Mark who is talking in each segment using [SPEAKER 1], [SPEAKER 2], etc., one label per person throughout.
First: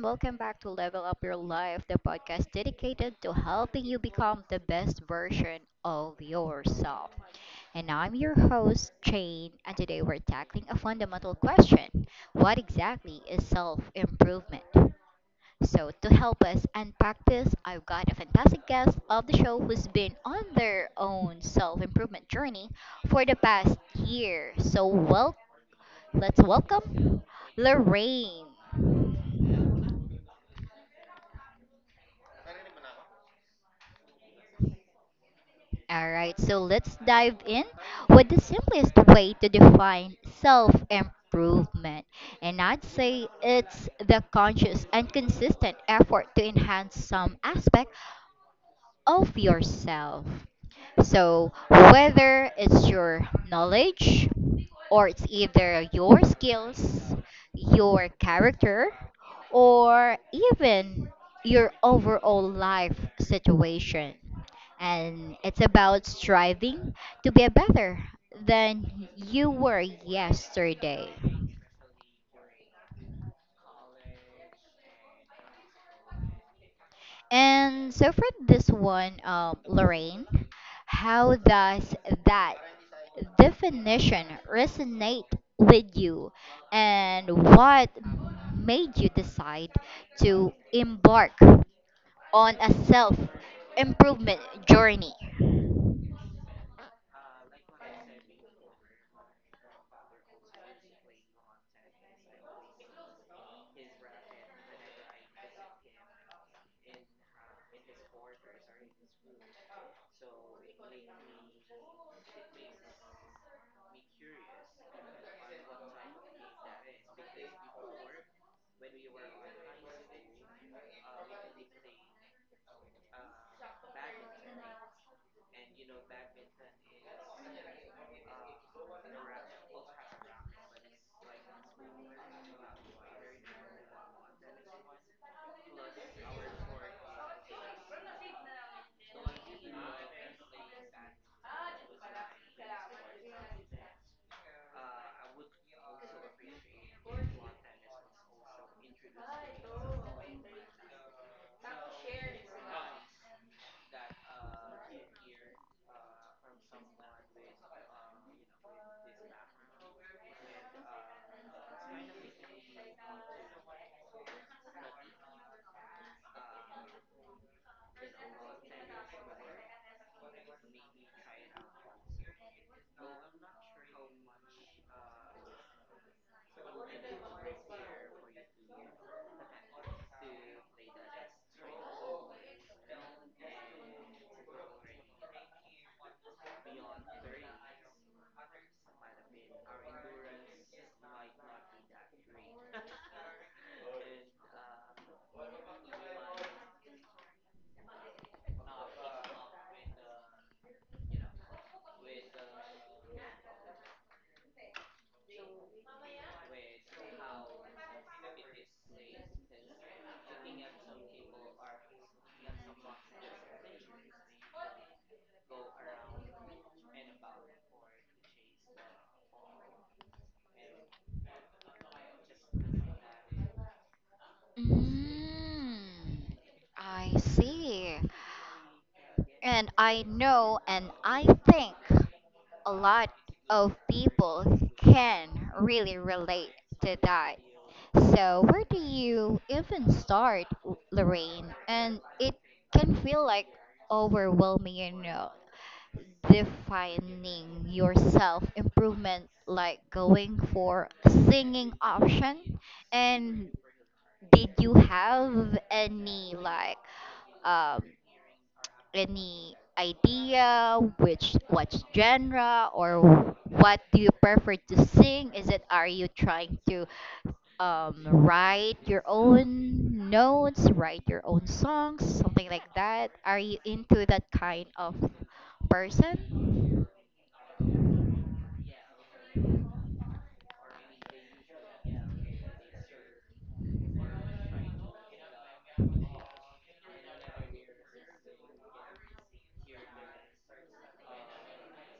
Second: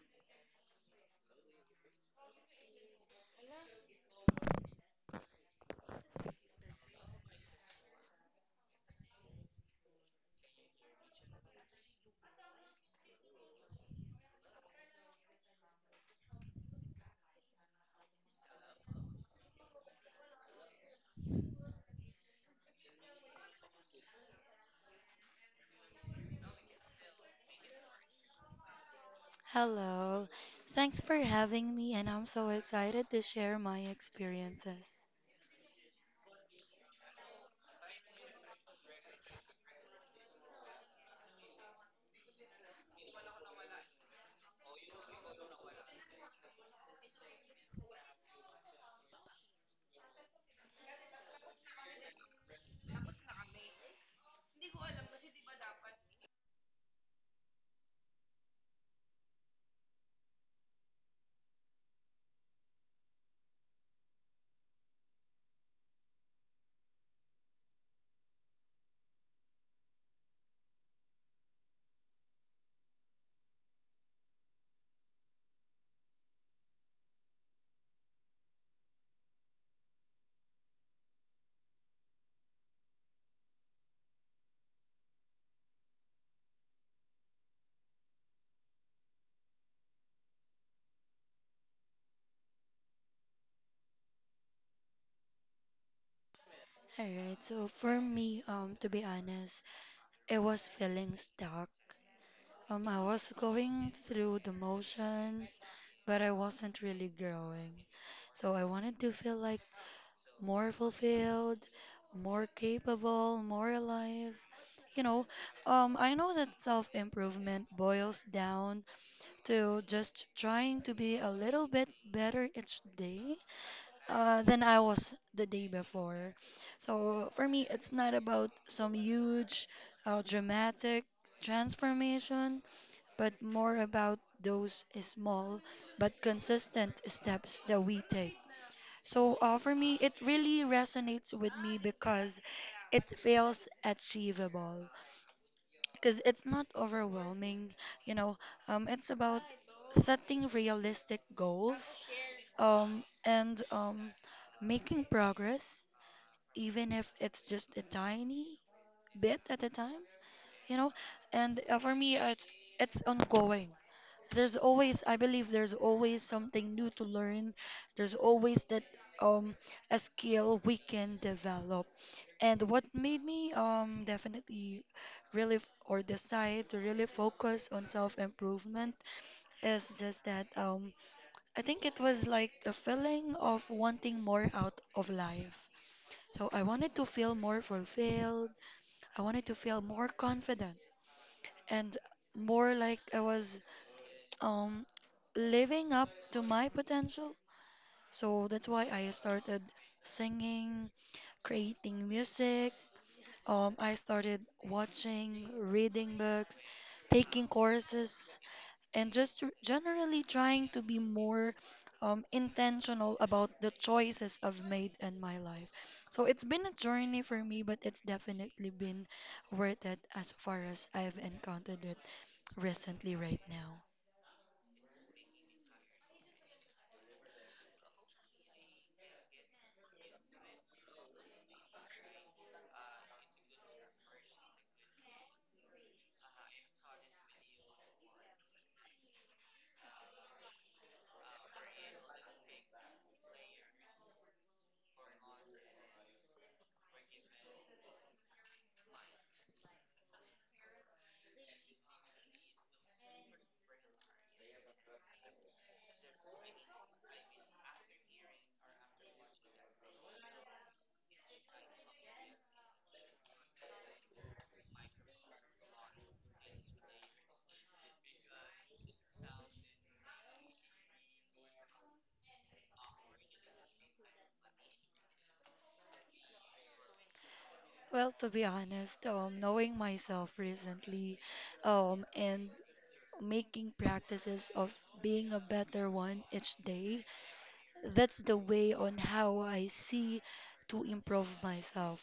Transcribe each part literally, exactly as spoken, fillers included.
[SPEAKER 1] Welcome back to Level Up Your Life, the podcast dedicated to helping you become the best version of yourself. And I'm your host, Jane, and today we're tackling a fundamental question. What exactly is self improvement? So, to help us unpack this, I've got a fantastic guest of the show who's been on their own self improvement journey for the past year. So, welcome. Let's welcome Lorraine.
[SPEAKER 2] Hello. Thanks for having me, and I'm so excited to share my experiences.
[SPEAKER 1] All right, so let's dive in with the simplest way to define self improvement. And I'd say it's the conscious and consistent effort to enhance some aspect of yourself. So, whether it's your knowledge or it's either your skills, your character, or even your overall life situation. And it's about striving to be better than you were yesterday. And so for this one, um, Lorraine, how does that definition resonate with you? And what made you decide to embark on a self improvement journey?
[SPEAKER 2] All right, so for me, um, to be honest, it was feeling stuck. Um, I was going through the motions, but I wasn't really growing. So I wanted to feel like more fulfilled, more capable, more alive. You know, um, I know that self-improvement boils down to just trying to be a little bit better each day uh, than I was the day before. So for me, it's not about some huge, uh, dramatic transformation, but more about those small but consistent steps that we take. So uh, for me, it really resonates with me because it feels achievable because it's not overwhelming. you know um, it's about setting realistic goals um, and um, making progress even if it's just a tiny bit at a time. You know and uh, For me uh, it's, it's ongoing. There's always, i believe there's always something new to learn. There's always that um, a skill we can develop. And what made me um definitely really f- or decide to really focus on self-improvement is just that, um I think it was like a feeling of wanting more out of life. So I wanted to feel more fulfilled. I wanted to feel more confident and more like I was um living up to my potential. So that's why I started singing, creating music. Um, I started watching, reading books, taking courses, and just r- generally trying to be more um, intentional about the choices I've made in my life. So it's been a journey for me, but it's definitely been worth it as far as I've encountered it recently right now.
[SPEAKER 1] Mm, I see. And I know, and I think. A lot of people can really relate to that. So, where do you even start, Lorraine? And it can feel like overwhelming, you know, defining yourself, improvement, like going for singing option. And did you have any like um any idea, which what genre, or what do you prefer to sing? Is it, are you trying to um, write your own notes write your own songs, something like that? Are you into that kind of person?
[SPEAKER 2] Well, to be honest, um, knowing myself recently, um, and making practices of being a better one each day. That's the way on how I see to improve myself.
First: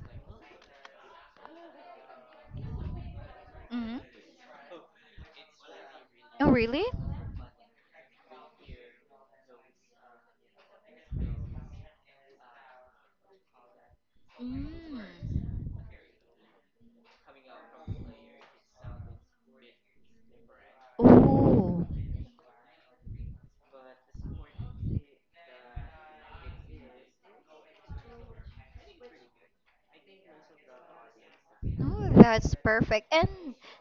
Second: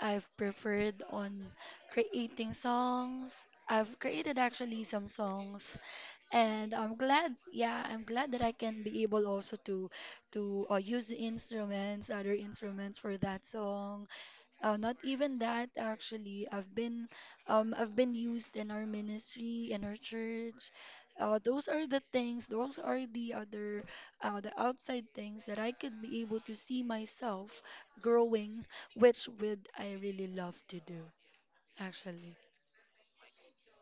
[SPEAKER 2] I've preferred on creating songs. I've
[SPEAKER 1] Hmm.
[SPEAKER 2] created actually some songs,
[SPEAKER 1] Oh,
[SPEAKER 2] and
[SPEAKER 1] really?
[SPEAKER 2] I'm glad, yeah, I'm glad that I can be able also to to uh, use the instruments, other instruments for that song. Uh, not
[SPEAKER 1] Mm.
[SPEAKER 2] even that actually. I've been um I've been used in our ministry, in our church. Uh, those are
[SPEAKER 1] Ooh.
[SPEAKER 2] the things, those are the other uh, the outside things that I could be able to see myself growing, which would I really love to do,
[SPEAKER 1] Oh,
[SPEAKER 2] actually.
[SPEAKER 1] that's perfect. And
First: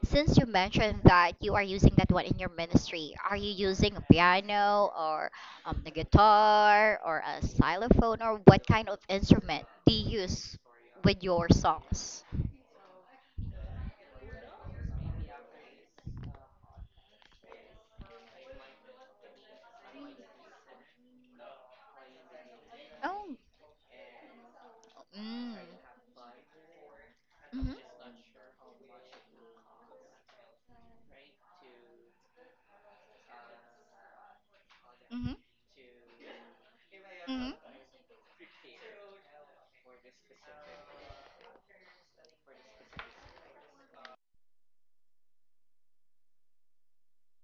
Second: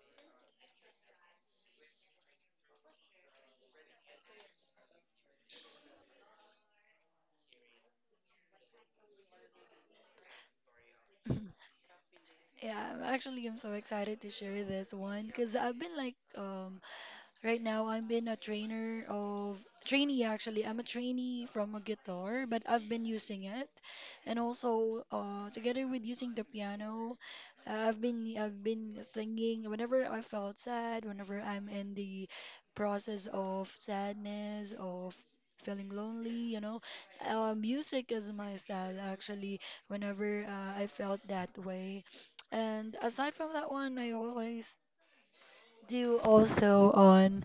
[SPEAKER 1] since you mentioned that you are using that one in your ministry, are you using a piano or um, a guitar or a xylophone, or what kind of instrument do you use with your songs?
[SPEAKER 2] Yeah, I'm- actually, I'm so excited to share this one because I've been like, um. right now, I've been a trainer of trainee actually. I'm a trainee from a guitar, but I've been
[SPEAKER 1] Oh.
[SPEAKER 2] using it, and also uh,
[SPEAKER 1] Mm.
[SPEAKER 2] together with using the piano. uh,
[SPEAKER 1] Hmm.
[SPEAKER 2] I've been, I've been singing whenever I felt sad, whenever I'm in the process of sadness, of
[SPEAKER 1] Hmm.
[SPEAKER 2] feeling lonely, you know.
[SPEAKER 1] Hmm.
[SPEAKER 2] Uh, music is my style actually. Whenever uh, I felt that way, and aside from that one, I always do also on.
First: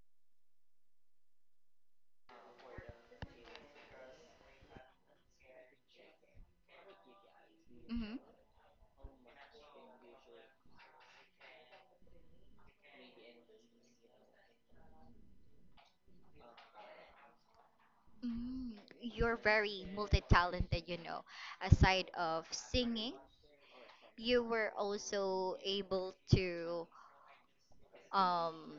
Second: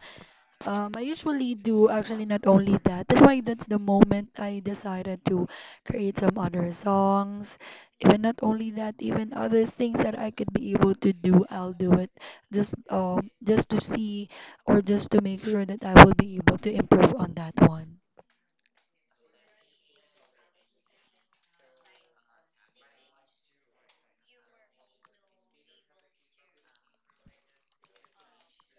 [SPEAKER 2] Um, I usually do actually not only that. That's why that's the moment I decided to create some other songs.
[SPEAKER 1] Hmm.
[SPEAKER 2] Even not only that, even other things that I could be able to do, I'll do it. Just um, just to see or just to make sure that I will be able to improve on that one.
[SPEAKER 1] Mm, you're very multi-talented, you know. Aside of singing, you were also able to um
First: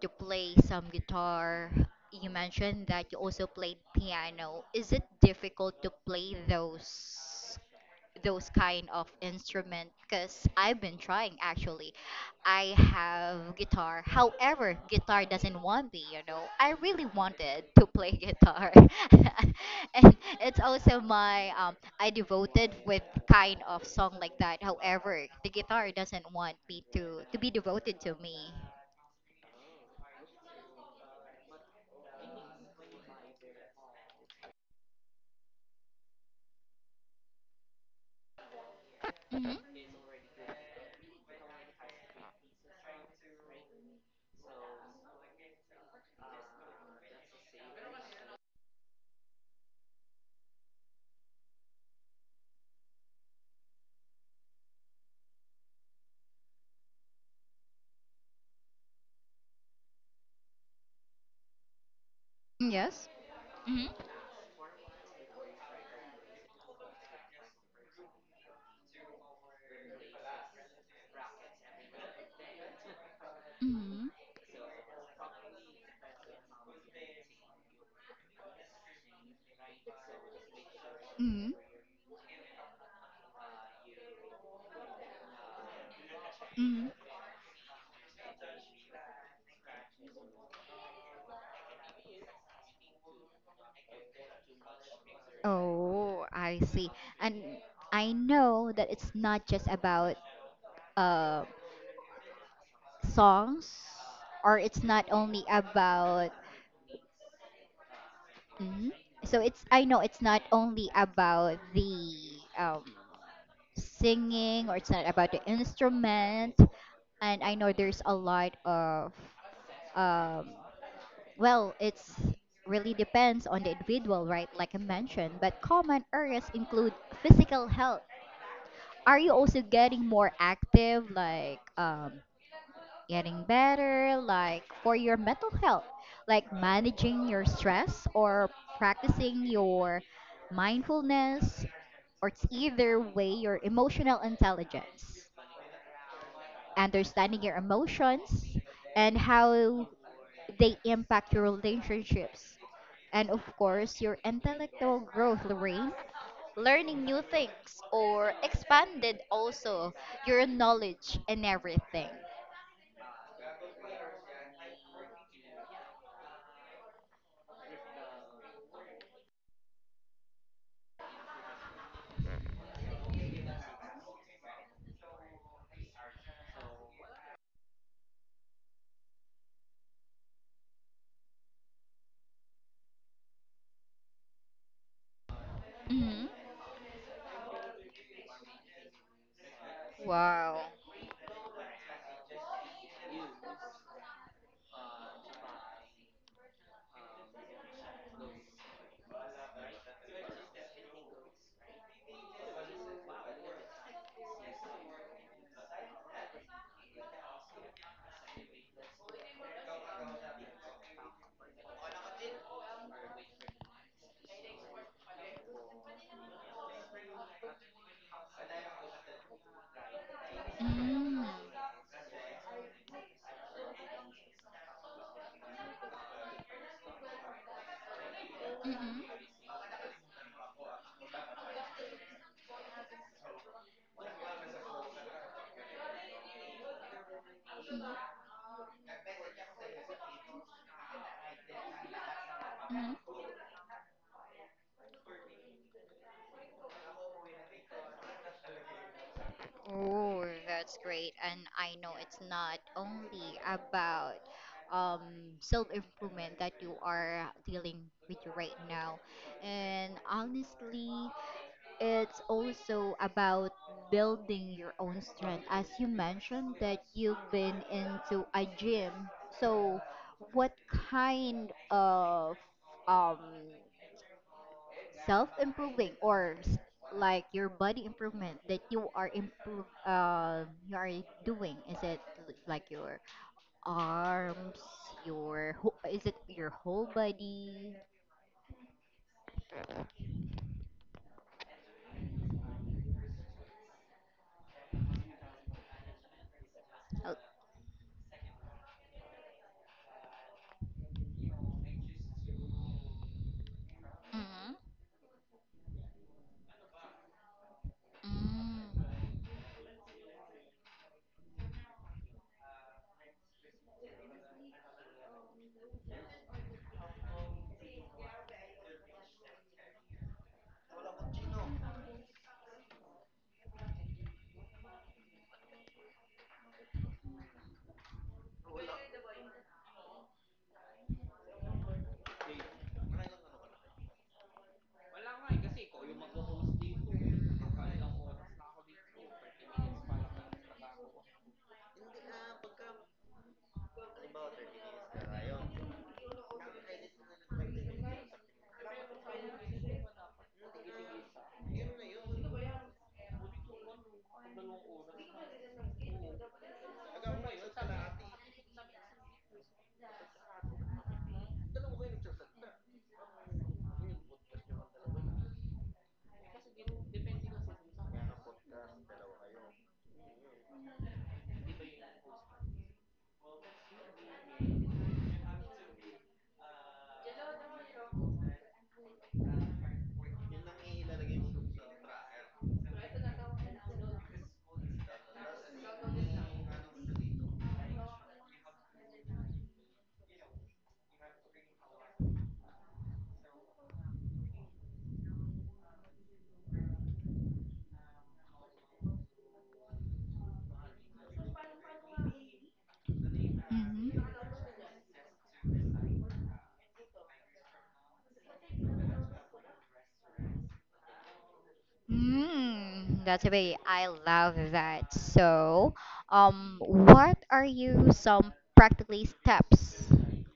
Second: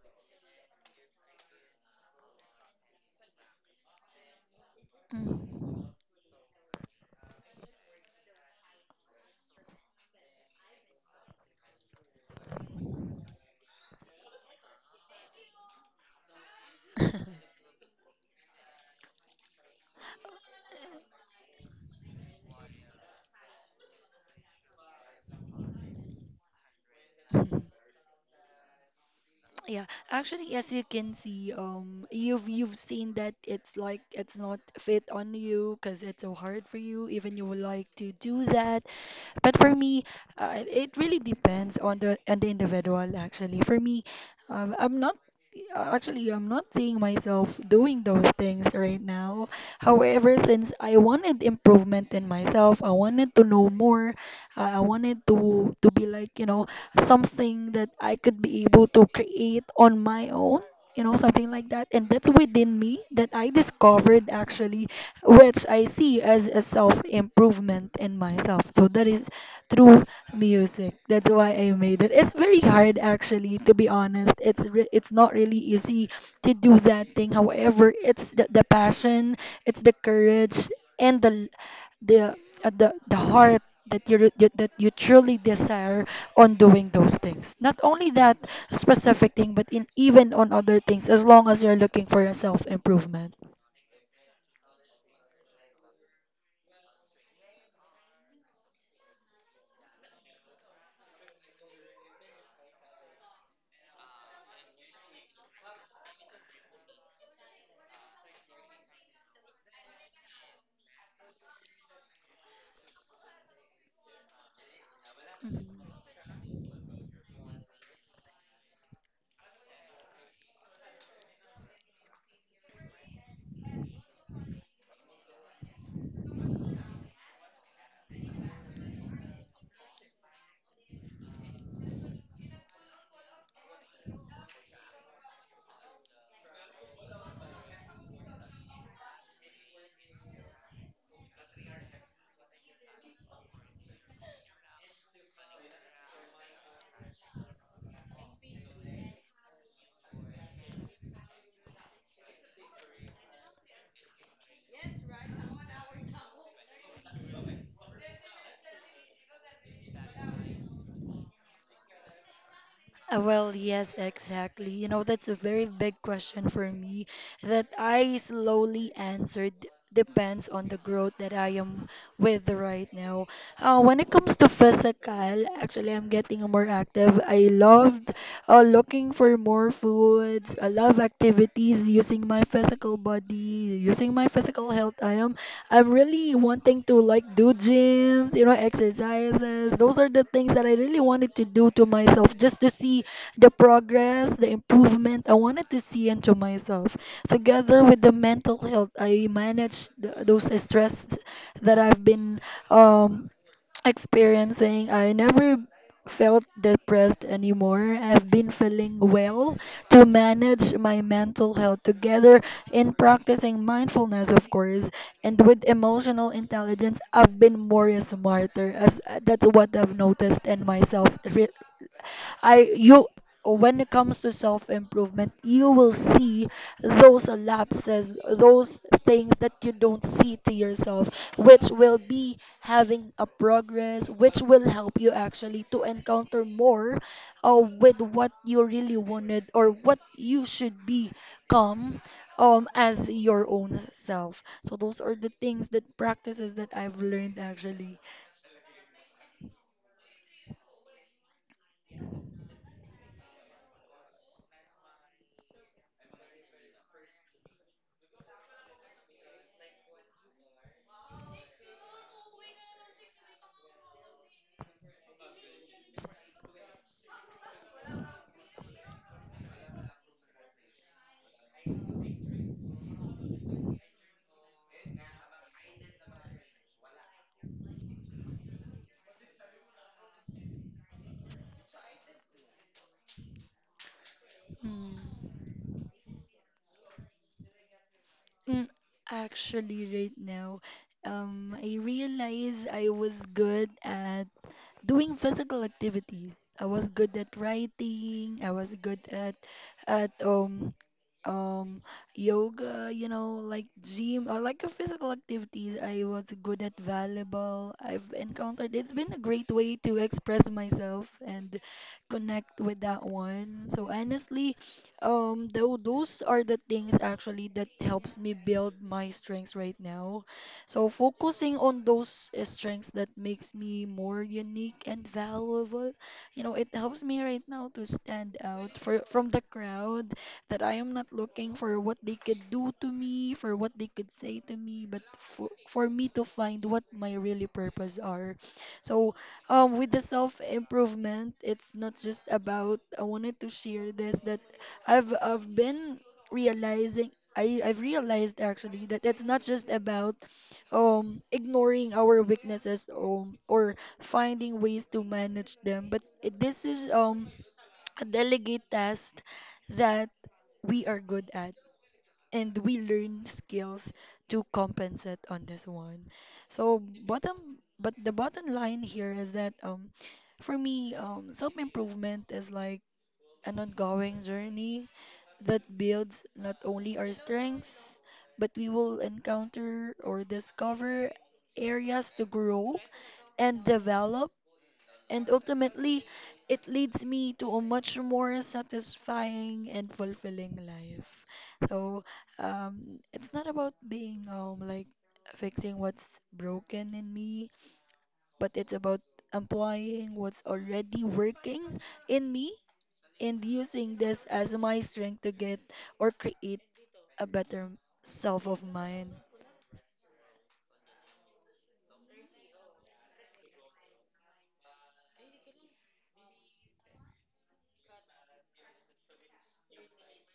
[SPEAKER 1] to play some guitar. You mentioned that you also played piano. Is it difficult
[SPEAKER 2] Mm.
[SPEAKER 1] to play those those kind of instrument? Because I've been trying actually. I have guitar. However, guitar doesn't want me, you know. I really wanted to play guitar. And it's also my um I devoted with kind of song like that. However, the guitar doesn't want me to to be
[SPEAKER 2] Mhm.
[SPEAKER 1] devoted to me.
[SPEAKER 2] Yeah, actually, as you can see, um, you've you've seen that it's like it's not fit on you because it's so hard for you. Even you would like to do that. But for
[SPEAKER 1] Mhm.
[SPEAKER 2] me, uh, it really depends on the on the individual. Actually, for me, um, I'm not uh, actually I'm not seeing myself doing those things right now. However, since I wanted improvement in myself, I wanted to know more. Uh, I wanted to to be like, you know, something that I could be able to create on my own. You know, something like that. And that's within
[SPEAKER 1] Mm,
[SPEAKER 2] me
[SPEAKER 1] yes.
[SPEAKER 2] that I
[SPEAKER 1] Mm-hmm.
[SPEAKER 2] discovered actually, which I see as a self improvement in myself. So that is through music. That's why I made it. It's very hard actually, to be
[SPEAKER 1] Mm-hmm.
[SPEAKER 2] honest. It's re- it's not really easy to do that thing. However, it's the, the passion, it's the courage and the
[SPEAKER 1] Mm.
[SPEAKER 2] the uh, the, the heart that you, you that you truly desire on doing
[SPEAKER 1] Mm.
[SPEAKER 2] those things. Not only that specific thing, but in even on other things as long as you're looking for a self improvement.
[SPEAKER 1] Oh, I see. And I know that it's not just about uh songs, or it's not only about... Hmm. So it's I know, it's not only about the um singing, or it's not about the instrument. And I know there's a lot of, um well, it's really depends on the individual, right? Like I mentioned, but common areas include physical health. Are you also getting more active, like um, getting better, like for your mental health, like managing your stress, or practicing your mindfulness, or it's either way your emotional intelligence, understanding your emotions, and how they impact your relationships, and, of course, your intellectual growth, Lorraine. Learning new things or expanded also your knowledge and everything.
[SPEAKER 2] Uh, Well, yes, exactly. You know, that's a very big question for me that I slowly answered depends on the growth that I am with right now. Uh, when it comes to physical, actually, I'm getting more active. I loved uh, looking for more foods. I love activities using my physical body, using my physical health. I am I'm
[SPEAKER 1] Hmm.
[SPEAKER 2] really wanting to like do gyms, you know, exercises. Those are the things
[SPEAKER 1] Wow.
[SPEAKER 2] that I really wanted to do to myself just to see the progress, the improvement I wanted to see into myself. Together with the mental health, I managed th- those stress that I've been um experiencing. I never felt depressed anymore. I've been feeling well to manage my mental health together in practicing mindfulness, of course, and with emotional intelligence. I've been more smarter, as that's what I've noticed in myself
[SPEAKER 1] Mm-hmm.
[SPEAKER 2] re- I you when it comes to self improvement, you will see those lapses, those things that you don't see to yourself, which will be having a progress, which will help you actually to encounter more uh, with what you really wanted or what you should become, um, as
[SPEAKER 1] Mm-hmm.
[SPEAKER 2] your own self. So those are the things that practices that I've learned actually.
[SPEAKER 1] Oh, that's great. And I know it's not only about um, self-improvement that you are dealing with right now. And honestly, it's also about building your own strength. As you mentioned, that you've been into a gym. So, what kind of um, self improving, or s- like your body improvement that you are improve uh, you are doing? Is it l- like your arms,
[SPEAKER 2] Hmm.
[SPEAKER 1] your wh- is it your whole body?
[SPEAKER 2] Mm, actually, right now, um, I realize I was good at doing physical activities. I was good
[SPEAKER 1] Oh.
[SPEAKER 2] at writing. I was good at at um um yoga, you know, like gym, I
[SPEAKER 1] Mm-hmm.
[SPEAKER 2] like a physical activities. I was good at volleyball. I've
[SPEAKER 1] Mm.
[SPEAKER 2] encountered it's been a great way to express myself and connect with that one. So honestly, um though those are the things actually that helps me build my strengths right now, so focusing on those uh, strengths that makes me more unique and valuable, you know, it helps me right now to stand out for from the crowd, that I am not looking for what they could do to me, for what they could say to me, but for, for me to find what my really purpose are. So um with the self improvement, it's not just about I wanted to share this, that I've I've been realizing I, I've realized actually that it's not just about um ignoring our weaknesses um or finding ways to manage them, but it- this is um a delegate task that we are good at and we learn skills to compensate on this one. So bottom but the bottom line here is that, um for me, um self improvement is like an ongoing journey that builds not only our strengths, but we will encounter or discover areas to grow and develop. And ultimately, it leads me to a much more satisfying and fulfilling life. So, um, it's not about being um like fixing what's broken in me, but it's about employing what's already working in me
[SPEAKER 1] Hmm.
[SPEAKER 2] and using
[SPEAKER 1] Mm. Mm.
[SPEAKER 2] this as my strength to get or create a better self of mine.
[SPEAKER 1] Mm, that's a way I love that. So, um, what are you some practically steps,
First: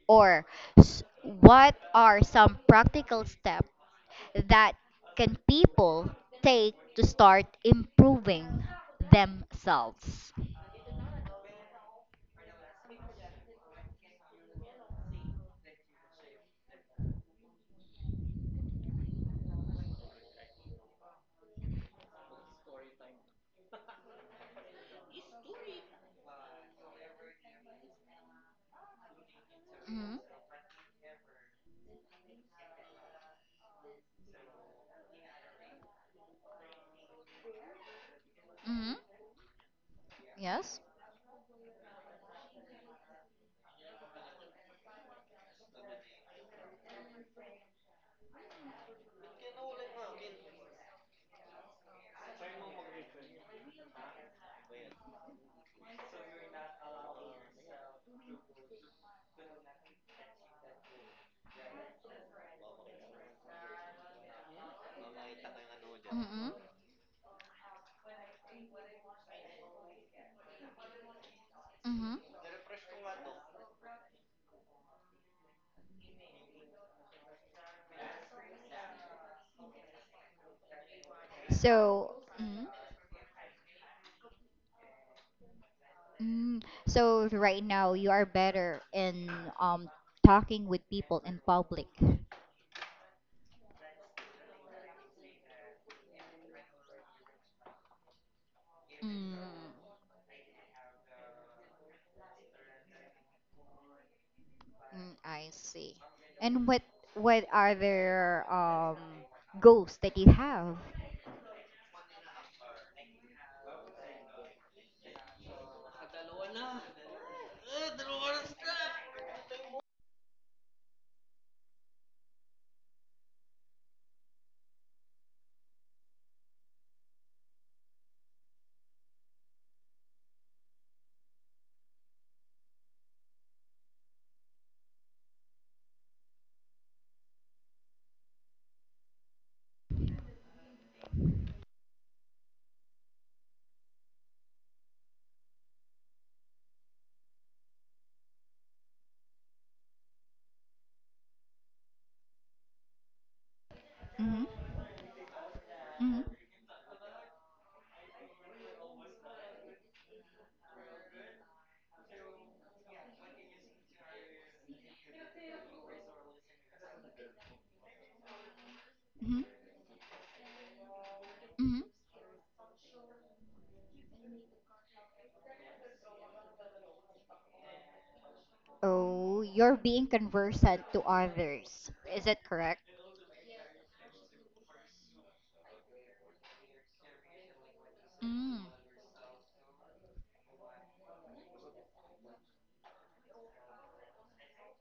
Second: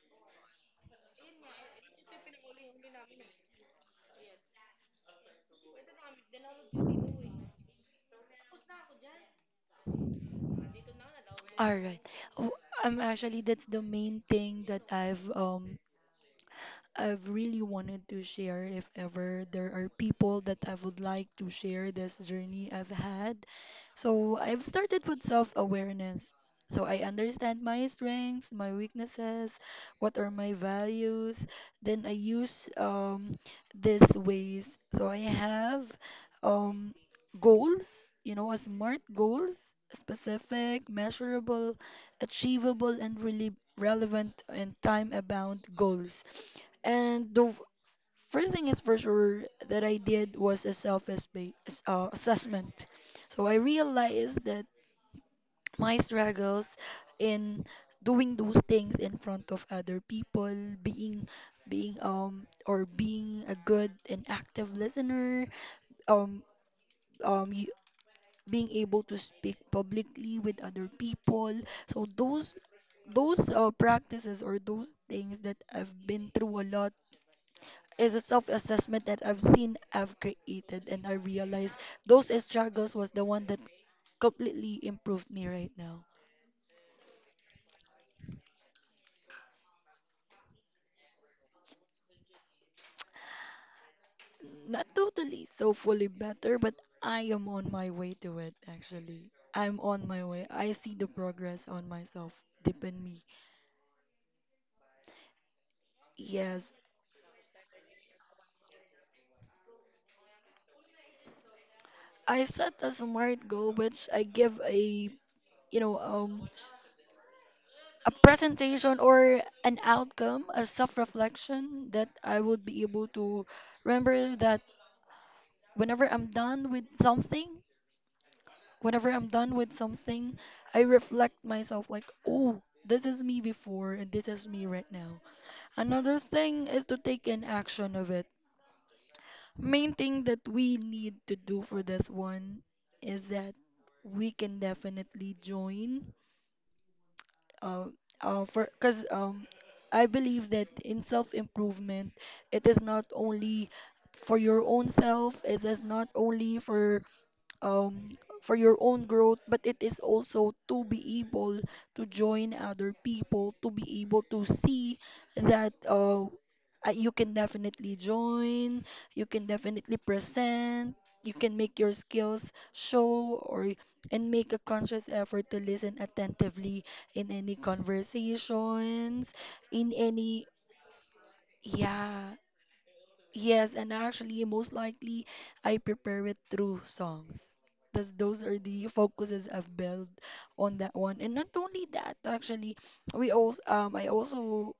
[SPEAKER 1] or s- what are some practical steps that can people take to start improving themselves?
[SPEAKER 2] All right. Oh, I'm actually that's the main thing that I've um I've really wanted to share, if ever there are people that I would like to share this journey I've had. So I've started with self-awareness. So I understand my strengths, my weaknesses,
[SPEAKER 1] Mm-hmm.
[SPEAKER 2] what are my values. Then I use um these ways. So I have um goals, you know, a
[SPEAKER 1] Mm-hmm.
[SPEAKER 2] smart goals,
[SPEAKER 1] Yes.
[SPEAKER 2] specific, measurable, achievable, and really relevant and time-bound goals. And the first thing is for sure that I did was a self uh, assessment. So I realized that my struggles in doing those things in front of other people, being being um or being a good and active listener, um
[SPEAKER 1] Mm-hmm.
[SPEAKER 2] um y- being able to speak publicly with other people. So
[SPEAKER 1] Mm-hmm.
[SPEAKER 2] those those uh, practices or those things that I've been through a lot is a self-assessment that I've seen, I've created, and I realized
[SPEAKER 1] So.
[SPEAKER 2] those
[SPEAKER 1] Mm-hmm.
[SPEAKER 2] struggles was the one that completely improved me right now.
[SPEAKER 1] Mm, so right now you are better in um talking with people in public.
[SPEAKER 2] Not totally so fully better, but I am on my way to it actually.
[SPEAKER 1] Mm.
[SPEAKER 2] I'm on my way. I see the progress on myself deep in me.
[SPEAKER 1] Mm, I see. And
[SPEAKER 2] Yes,
[SPEAKER 1] what what are their um goals that you have?
[SPEAKER 2] I set a smart goal, which I give a, you know, um a presentation or an outcome, a self-reflection that I would be able to remember that whenever I'm done with something, whenever I'm done with something, I reflect myself like, oh, this is me before and this is me right now. Another thing is to take an action of it. Main thing that we need to do for this one is that we can definitely join uh, uh for because um I believe that in self-improvement, it is not only for
[SPEAKER 1] Mm-hmm.
[SPEAKER 2] your own self, it is not
[SPEAKER 1] Mm-hmm.
[SPEAKER 2] only for um, for your own growth, but it is also to be able to join other people, to be able to see that uh, uh, you can definitely join, you
[SPEAKER 1] Mm-hmm.
[SPEAKER 2] can definitely present, you can make
[SPEAKER 1] Mm-hmm.
[SPEAKER 2] your skills show or and make a conscious effort to listen attentively in any conversations,
[SPEAKER 1] Oh, you're
[SPEAKER 2] in
[SPEAKER 1] being
[SPEAKER 2] any
[SPEAKER 1] conversant to others. Is
[SPEAKER 2] yeah,
[SPEAKER 1] that correct?
[SPEAKER 2] yes, and actually, most likely, I prepare it through songs. That's, those
[SPEAKER 1] Mm.
[SPEAKER 2] are the focuses I've built on that one. And not only that, actually, we also um I also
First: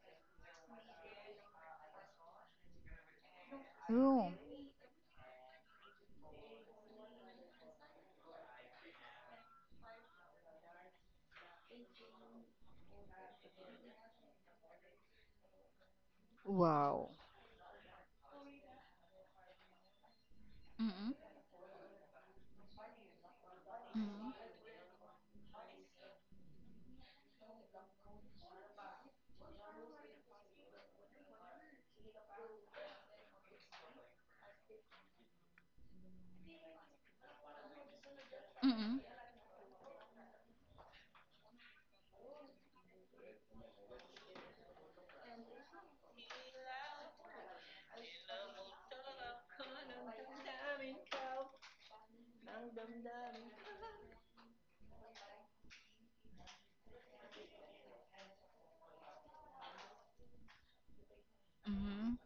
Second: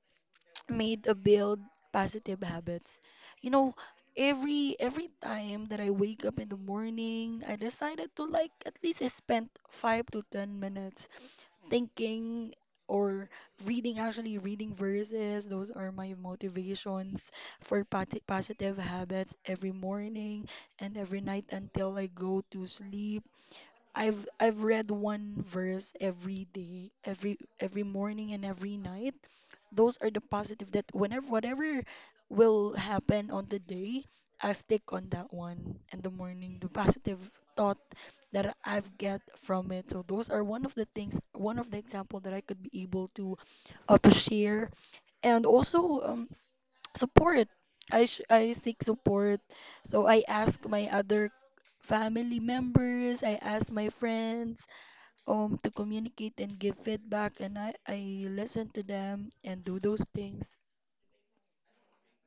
[SPEAKER 2] made a build positive habits. You know,
[SPEAKER 1] Oh,
[SPEAKER 2] every every time that I wake up in the morning, I decided to like at least spend five to ten minutes thinking or reading, actually reading verses. Those are my
[SPEAKER 1] wow.
[SPEAKER 2] motivations for pati- positive habits every morning and
[SPEAKER 1] Mm.
[SPEAKER 2] every night until I go to sleep. I've
[SPEAKER 1] Mm.
[SPEAKER 2] I've read one verse every day, every every morning and every night. Those are the positive that whenever whatever will happen on the day, I stick on that one in the morning. The positive thought that I've
[SPEAKER 1] Mm.
[SPEAKER 2] get from it. So those are one of the things, one of the example that I could be able to uh, to share. And also, um, support. I sh- I seek support. So I asked my other family members, I asked my friends um to communicate and give feedback and I I listen to them and do those things.
[SPEAKER 1] Mm.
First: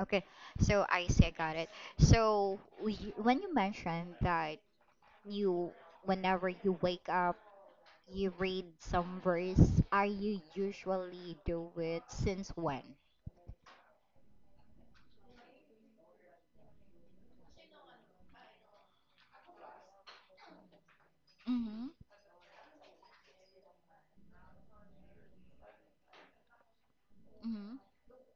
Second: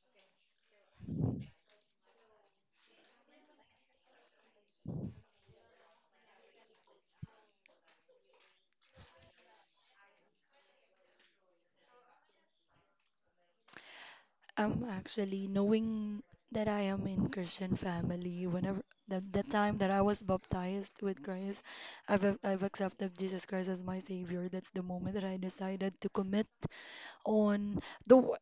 [SPEAKER 1] Okay, so I see, I got it. So we, when you mentioned that you, whenever you wake up, you read some verse, are you usually do it since when?
[SPEAKER 2] Um actually knowing that I am in Christian family whenever the, the time that I was baptized with Christ,
[SPEAKER 1] Mm-hmm.
[SPEAKER 2] I've ac- I've accepted Jesus Christ as my savior. That's the moment that I decided to commit on
[SPEAKER 1] Mm-hmm.
[SPEAKER 2] though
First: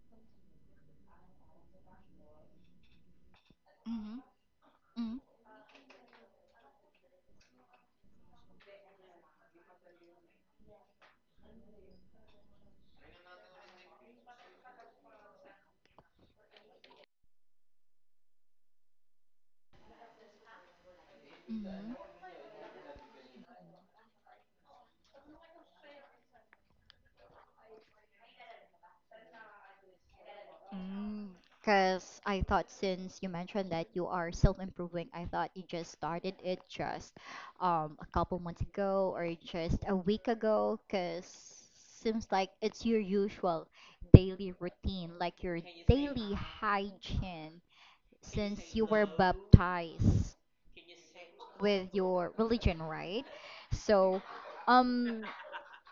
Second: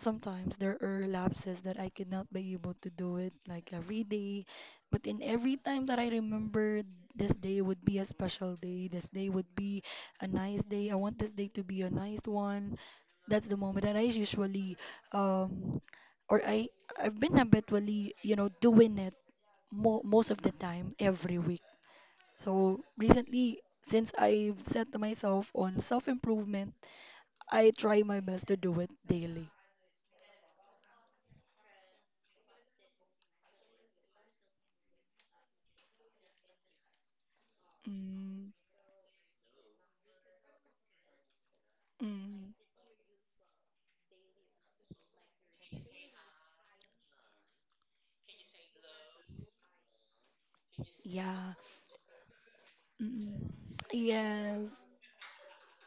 [SPEAKER 2] sometimes there are lapses that I could not be able to do it like every
[SPEAKER 1] Mm-hmm.
[SPEAKER 2] day, but in every time that I remember this day would be a special day, this day would be a nice day. I want this day to be a nice one. That's the moment that I usually um or I I've been habitually, you know, doing it mo most of the time every week.
[SPEAKER 1] Mm-hmm.
[SPEAKER 2] So recently, since I've set myself on self-improvement, I try my best to do it daily.
[SPEAKER 1] Because I thought, since you mentioned that you are self-improving, I thought you just started it just um, a couple
[SPEAKER 2] Mm.
[SPEAKER 1] months ago or just a week ago. Because seems like
[SPEAKER 2] Mm,
[SPEAKER 1] it's your usual daily routine, like your daily hygiene since you were baptized
[SPEAKER 2] yeah.
[SPEAKER 1] with your religion, right?
[SPEAKER 2] Mm-mm.
[SPEAKER 1] So,
[SPEAKER 2] Yes.
[SPEAKER 1] um,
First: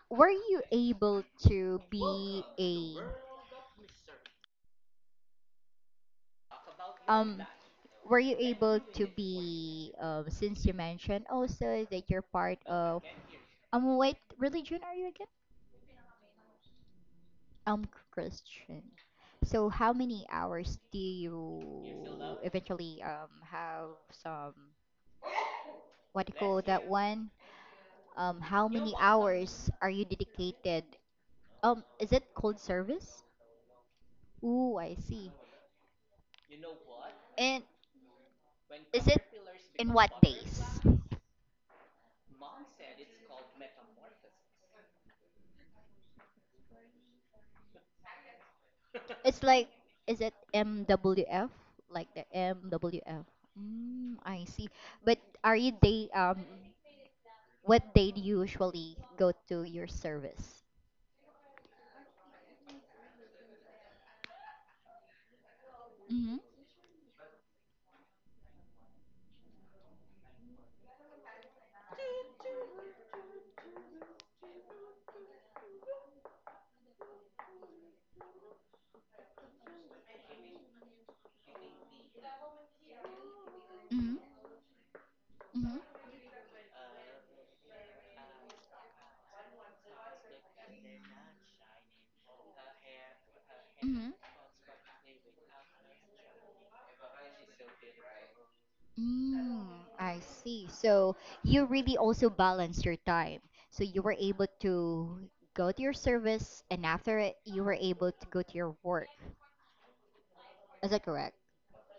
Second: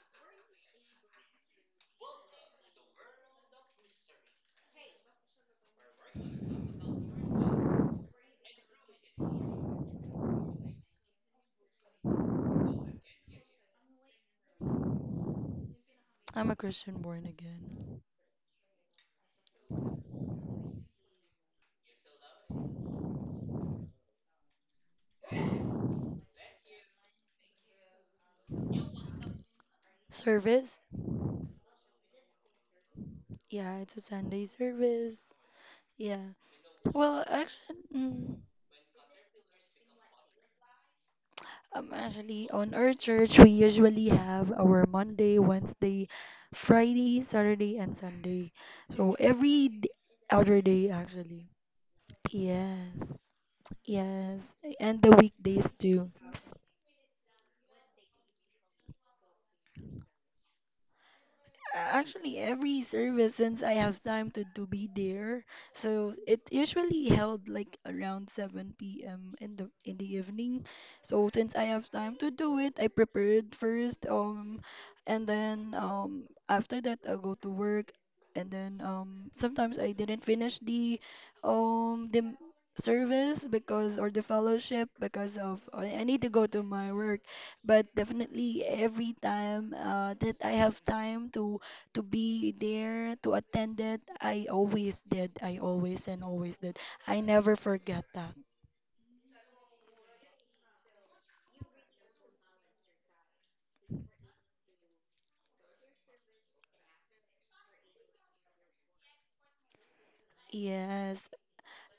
[SPEAKER 1] were you able to be a um were you able to be um since you mentioned also that you're part of um what religion are you again?
[SPEAKER 2] I'm a Christian born
[SPEAKER 1] Um
[SPEAKER 2] again.
[SPEAKER 1] Christian. So how many hours do you eventually um have some, what do you call that one? Um how many hours are you
[SPEAKER 2] Service?
[SPEAKER 1] dedicated? Um is it called service?
[SPEAKER 2] Yeah, it's a Sunday
[SPEAKER 1] Ooh, I
[SPEAKER 2] service.
[SPEAKER 1] see.
[SPEAKER 2] Yeah. Well,
[SPEAKER 1] And
[SPEAKER 2] actually, mm,
[SPEAKER 1] is it, in what days?
[SPEAKER 2] um, actually, on our church, we usually have our Monday, Wednesday, Friday, Saturday, and Sunday. So
[SPEAKER 1] It's like,
[SPEAKER 2] every d-
[SPEAKER 1] is it
[SPEAKER 2] other day, actually.
[SPEAKER 1] M W F? Like the
[SPEAKER 2] Yes.
[SPEAKER 1] M W F. Mm, I
[SPEAKER 2] Yes.
[SPEAKER 1] see.
[SPEAKER 2] And the
[SPEAKER 1] But are you
[SPEAKER 2] weekdays
[SPEAKER 1] day,
[SPEAKER 2] too.
[SPEAKER 1] um, what day do you usually go to your service?
[SPEAKER 2] Actually, every service since I have time to, to be there. So
[SPEAKER 1] Mm-hmm.
[SPEAKER 2] it usually held like around seven p m in the in the evening. So since I have time to do it, I prepared first um and then um after that I go to work and then um sometimes I didn't finish the um the m- service because or
[SPEAKER 1] Mm-hmm.
[SPEAKER 2] the fellowship because of I I need to go to my work. But definitely every time uh that I have time to to be there, to attend
[SPEAKER 1] Mm-hmm.
[SPEAKER 2] it.
[SPEAKER 1] Mm-hmm.
[SPEAKER 2] I always did. I always and always did. I never forget that.
[SPEAKER 1] Mm, I see. So you really also balance your time. So you were able to go to your service, and after it, you were able to go to your work. Is that
[SPEAKER 2] Yes,
[SPEAKER 1] correct?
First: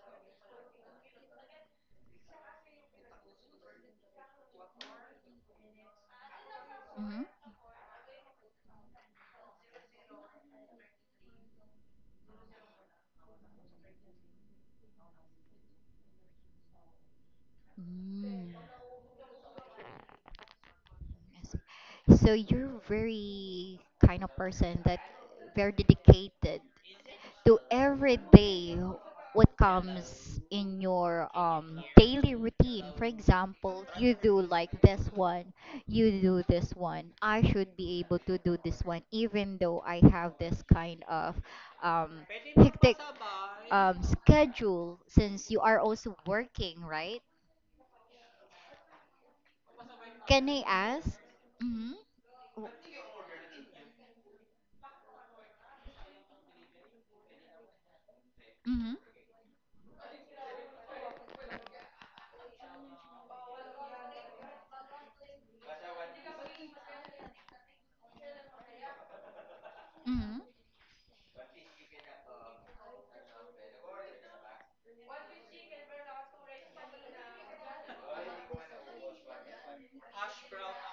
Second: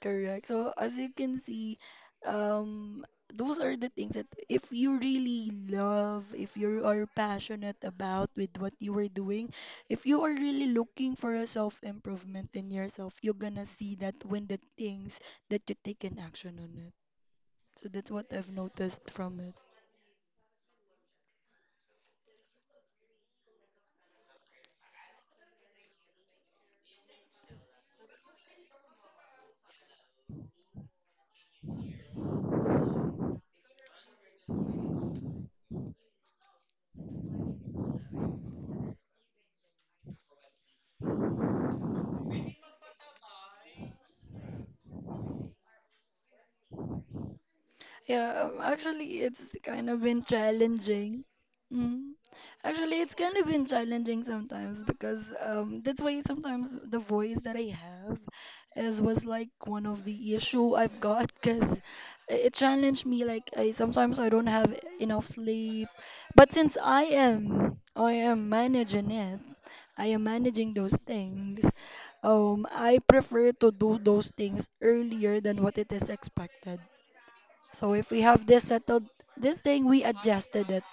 [SPEAKER 2] correct. So as you can see, um, those are the things that if you really love, if you are
[SPEAKER 1] Mm-hmm.
[SPEAKER 2] passionate about with what you are doing, if you are really looking for a self-improvement in yourself, you're gonna see that when the things that you take an action on it. So that's what I've
[SPEAKER 1] Mm.
[SPEAKER 2] noticed from it.
[SPEAKER 1] I see. So you're very kind of person that very dedicated to every day what comes in your um, daily routine. For example, you do like this one, you do this one. I should be able to do this one, even though I have this kind of um, hectic um, schedule, since you are also working, right?
[SPEAKER 2] Yeah, um, actually, it's kind of been
[SPEAKER 1] Can I ask?
[SPEAKER 2] challenging.
[SPEAKER 1] Mm-hmm.
[SPEAKER 2] Mm. Actually, it's kind of been challenging sometimes because um, that's why sometimes the voice that I have
[SPEAKER 1] Mm-hmm.
[SPEAKER 2] is was like one of the issue I've got because it challenged me. Like I sometimes I don't have enough sleep, but since I am I am managing it, I am
[SPEAKER 1] Mm-hmm.
[SPEAKER 2] managing those things. Um, I prefer to do those things earlier than what it is expected. So if we have this settled, this thing we adjusted it.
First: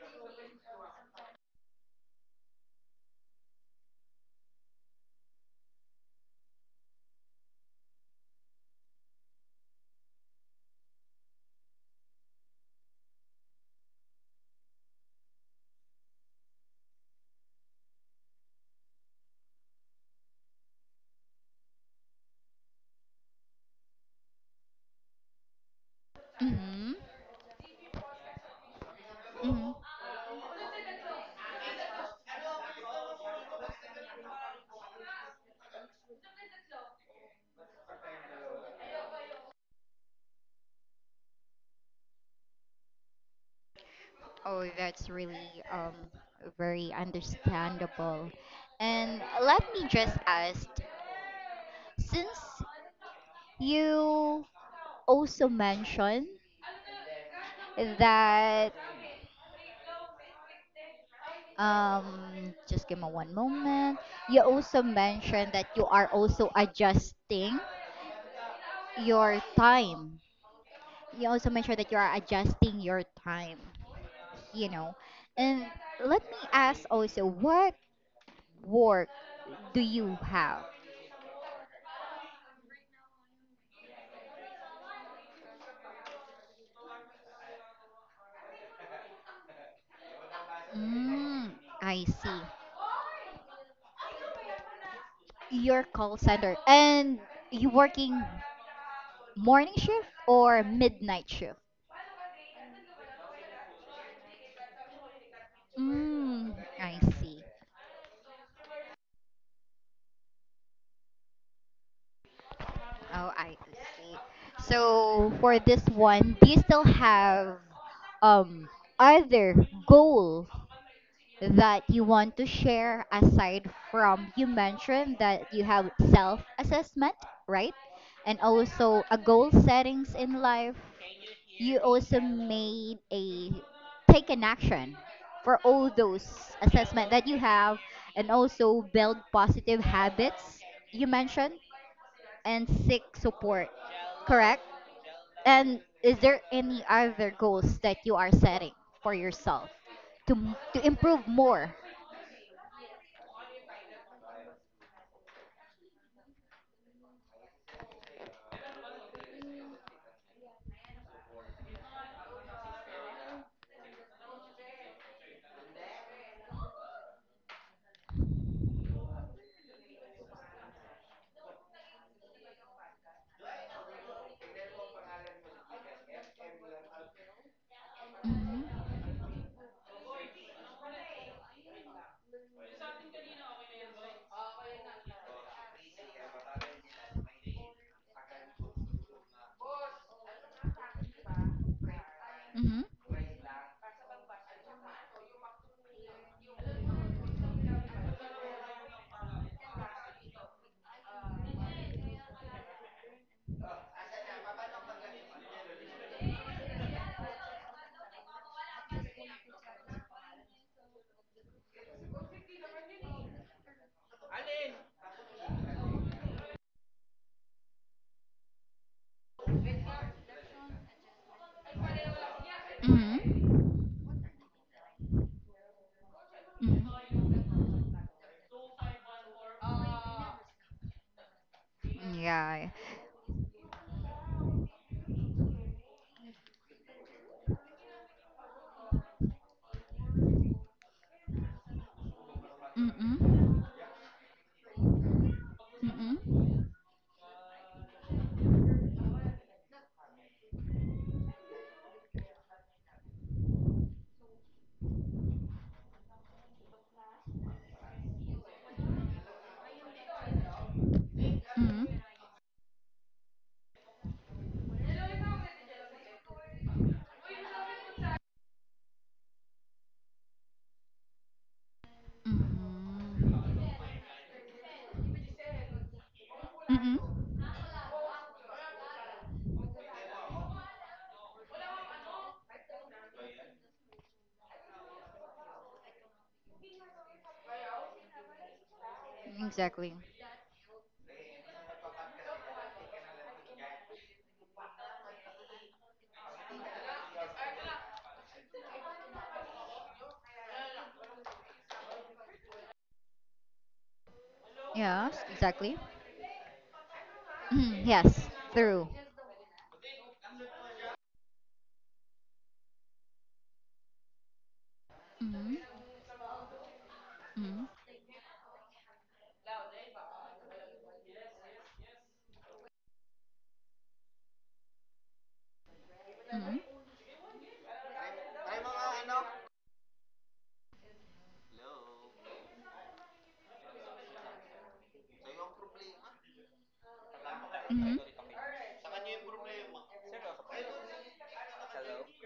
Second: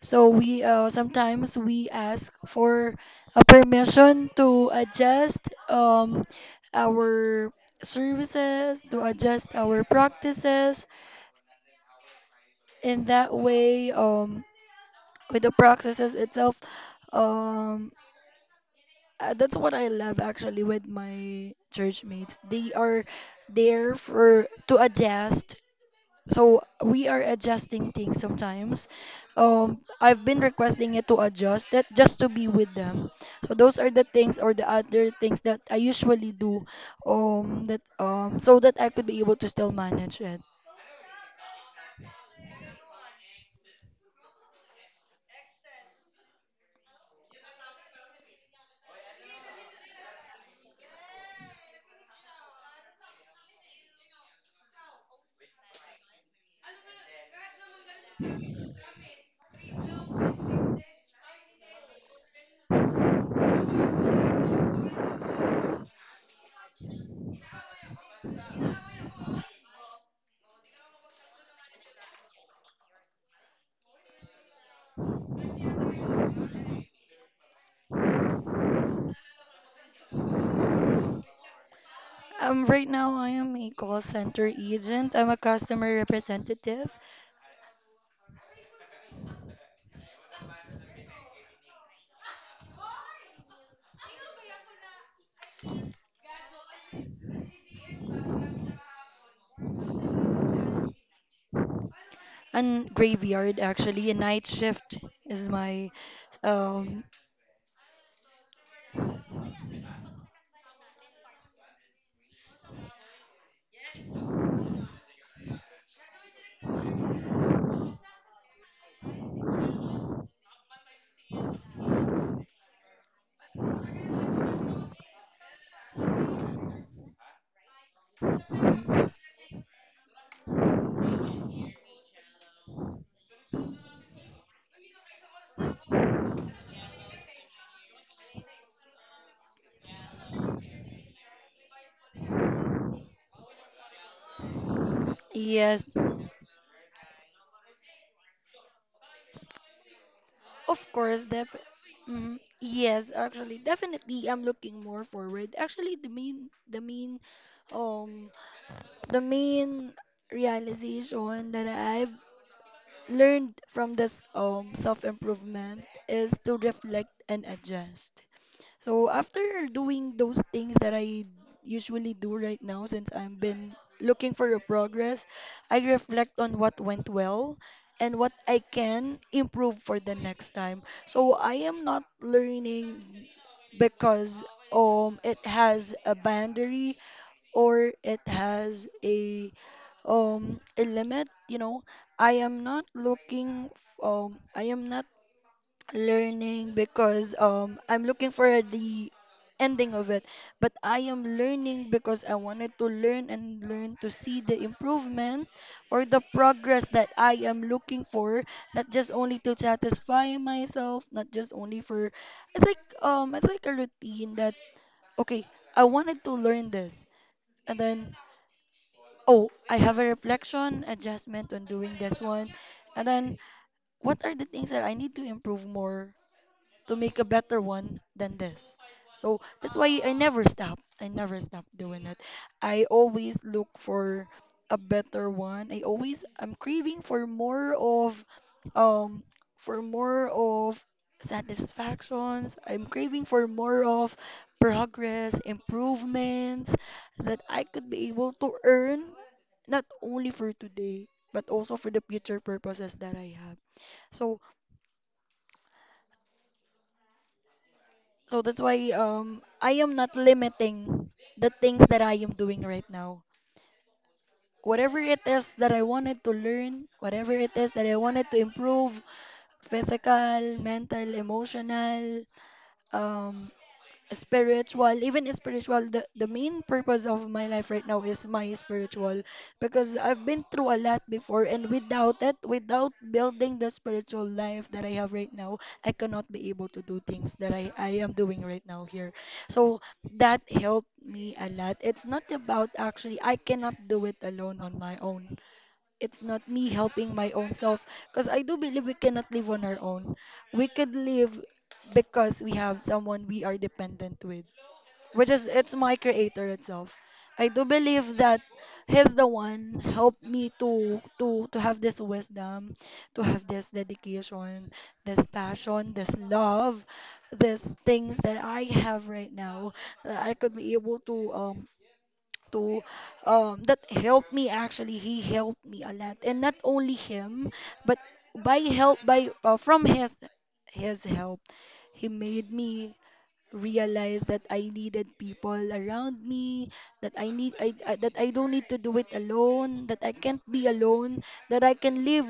[SPEAKER 2] So we uh, sometimes we ask for a permission to adjust um, our services, to adjust our practices. In that way, um, with the practices itself, um, uh, that's what I love actually with my church mates. They are there for to adjust so
[SPEAKER 1] Mm-hmm.
[SPEAKER 2] we are adjusting things sometimes.
[SPEAKER 1] Hmm.
[SPEAKER 2] Um, I've been requesting it to adjust that just to be with them. So those are the things or the other things that I usually do, um, that um, so that I could be able to still manage it.
[SPEAKER 1] Oh, that's really um very understandable. And let me just ask, since you also mentioned that um just give me one moment. You also mentioned that you are also adjusting your time. You also mentioned that you are adjusting your time, you know. And let me ask also, what work do you have?
[SPEAKER 2] Um, right now I am a call center agent. I'm a customer representative
[SPEAKER 1] Mm, I see. Your call center. And you working morning shift or midnight shift?
[SPEAKER 2] and graveyard actually. A night shift is my,
[SPEAKER 1] Mm, I
[SPEAKER 2] um,
[SPEAKER 1] see. Oh, I see. So for this one, do you still have um other goal that you want to share aside from, you mentioned that you have self-assessment, right? And also a goal settings in life. You also made a, take an action for all those assessment that you have, and also build positive habits you mentioned, and seek support, correct? And
[SPEAKER 2] yes,
[SPEAKER 1] is there any other goals that you are setting for yourself to m-
[SPEAKER 2] Of
[SPEAKER 1] to
[SPEAKER 2] course,
[SPEAKER 1] improve
[SPEAKER 2] def
[SPEAKER 1] more?
[SPEAKER 2] mm, yes, actually, definitely I'm looking more forward. Actually, the main the main um the main realization that I've learned from this um self-improvement is to reflect and adjust. So after doing those things that I usually do right now since I've been looking for a progress, I reflect on what went well and what I
[SPEAKER 1] Hmm.
[SPEAKER 2] can improve for the next time. So I am not learning because um it has a boundary or it has a um a limit, you know. I am
[SPEAKER 1] Hmm.
[SPEAKER 2] not looking f- um I am not learning because um I'm looking for the ending of it but I am learning because I wanted to learn and learn to see the improvement or the progress that I am looking for not just only to satisfy myself not just only for it's like um it's like a routine that okay I wanted to learn this and then oh I have a reflection adjustment on doing this one and then
[SPEAKER 1] Hmm.
[SPEAKER 2] what are the things that I need to improve more
[SPEAKER 1] Hmm.
[SPEAKER 2] to make a better one than this. So that's why I never stop. I never stop doing it.
[SPEAKER 1] Yeah.
[SPEAKER 2] I always look for a better one. I always I'm craving for more of um for more of satisfactions. I'm
[SPEAKER 1] Hmm.
[SPEAKER 2] craving for
[SPEAKER 1] Hmm.
[SPEAKER 2] more of progress,
[SPEAKER 1] Hmm.
[SPEAKER 2] improvements that I could be able to earn not only for today but also for the future purposes that I have. So So that's why um I am not limiting the things
[SPEAKER 1] Hmm.
[SPEAKER 2] that I am doing right now. Whatever it is that I wanted to learn, whatever it is that I wanted to improve, physical, mental, emotional, um spiritual even spiritual the, the main
[SPEAKER 1] Hmm.
[SPEAKER 2] purpose of my life right now is my spiritual because I've been through a lot before and without it without building the spiritual life that I have right now I cannot be able to do things that i, I am doing right now here so
[SPEAKER 1] Exactly.
[SPEAKER 2] that helped me a lot it's not about actually I cannot do it alone on my own it's not me helping my own self because I do believe we cannot live on our own. We could live because we have someone we are dependent with,
[SPEAKER 1] Yes,
[SPEAKER 2] which is it's
[SPEAKER 1] exactly.
[SPEAKER 2] my creator itself. I do
[SPEAKER 1] Mm,
[SPEAKER 2] believe
[SPEAKER 1] yes,
[SPEAKER 2] that
[SPEAKER 1] through.
[SPEAKER 2] he's the one helped me to to to have this wisdom, to have this dedication, this passion,
[SPEAKER 1] Mm-hmm.
[SPEAKER 2] this love,
[SPEAKER 1] Mm-hmm.
[SPEAKER 2] these things that I have right now that I could be able to um to um, that helped me actually he helped me a lot and not only him but by help by uh, from his his help he made me realized that I needed people around me, that I need I, I
[SPEAKER 1] Mm-hmm.
[SPEAKER 2] that I don't need to do it alone, that I can't be alone, that I can live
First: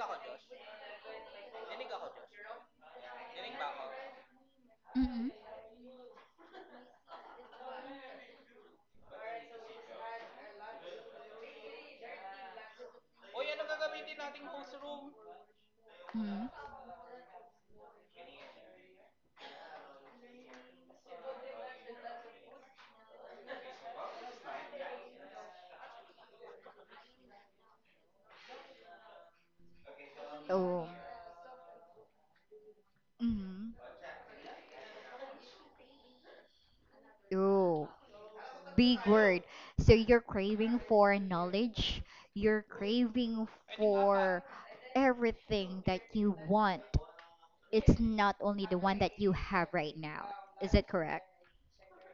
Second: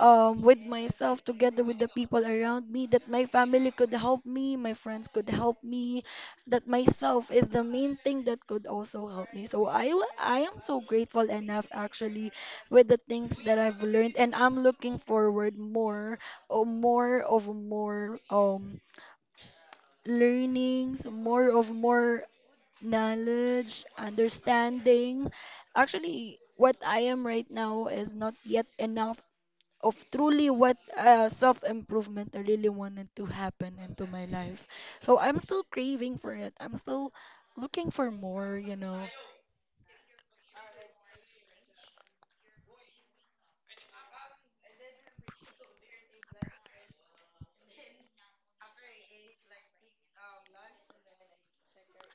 [SPEAKER 2] um, with myself together with the people around me, that my family could help me, my friends
[SPEAKER 1] Mm-hmm.
[SPEAKER 2] could help me, that myself is the main thing that could also help me. So I wa- I am so grateful enough actually with the things that I've learned and I'm looking forward more
[SPEAKER 1] Mm-hmm.
[SPEAKER 2] or more of more um learnings, more of more knowledge, understanding. Actually, what I am right now is not yet enough of truly what
[SPEAKER 1] Oh.
[SPEAKER 2] uh, self improvement I really wanted to
[SPEAKER 1] Mm-hmm.
[SPEAKER 2] happen into my life. So I'm still craving for it. I'm still
[SPEAKER 1] Oh,
[SPEAKER 2] looking for more, you know.
[SPEAKER 1] big word. So you're craving for knowledge. You're craving for everything that you want. It's not only the one that you have right now. Is that correct?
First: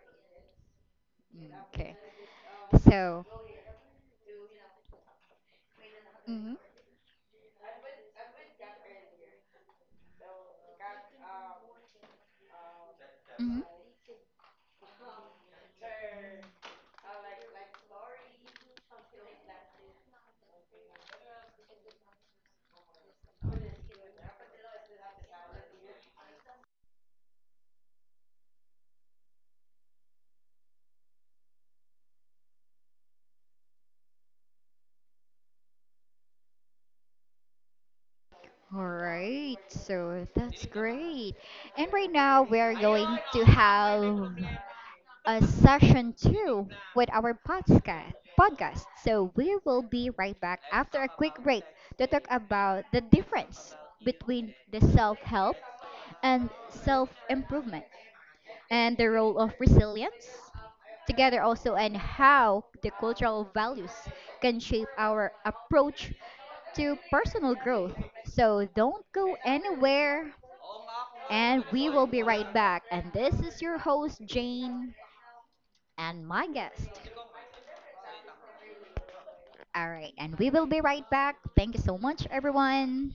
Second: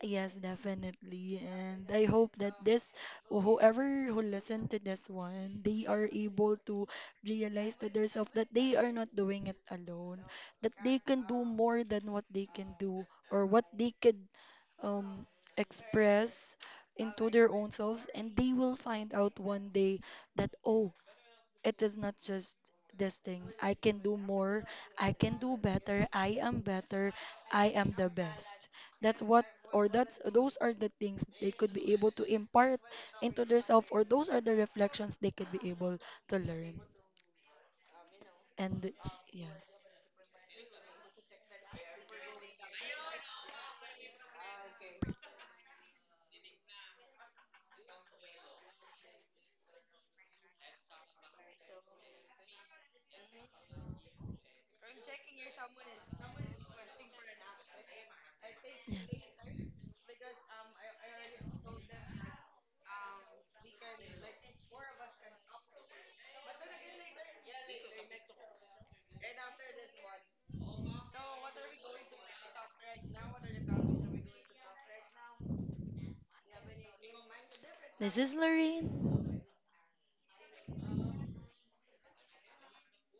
[SPEAKER 2] Yes, definitely.
[SPEAKER 1] Mm,
[SPEAKER 2] And
[SPEAKER 1] okay.
[SPEAKER 2] I hope that this,
[SPEAKER 1] So.
[SPEAKER 2] whoever who listened to this one, they are
[SPEAKER 1] Mm-hmm.
[SPEAKER 2] able to realize to themselves that they are not doing it alone, that they can do more than what they can do or
[SPEAKER 1] Mm-hmm.
[SPEAKER 2] what they could um, express into their own selves. And they will find out one day that, oh, it is not just this thing. I can do more. I can do better. I am better. I am the best. That's what or that's those are the things they could be able to impart into themselves or those are the reflections they could be able to learn.
[SPEAKER 1] All
[SPEAKER 2] And
[SPEAKER 1] right,
[SPEAKER 2] yes.
[SPEAKER 1] so that's great. And right now we're going to have a session two with our podcast. Podcast. So we will be right back after a quick break to talk about the difference between the self-help and self-improvement, and
[SPEAKER 2] Yeah.
[SPEAKER 1] the role of resilience together also, and how the cultural values can shape our approach to personal growth. So don't go anywhere, and we will be right back. And this is your host, Jane, and my guest.
[SPEAKER 2] This is Lorraine.
[SPEAKER 1] All right, and we will be right back. Thank you so much, everyone.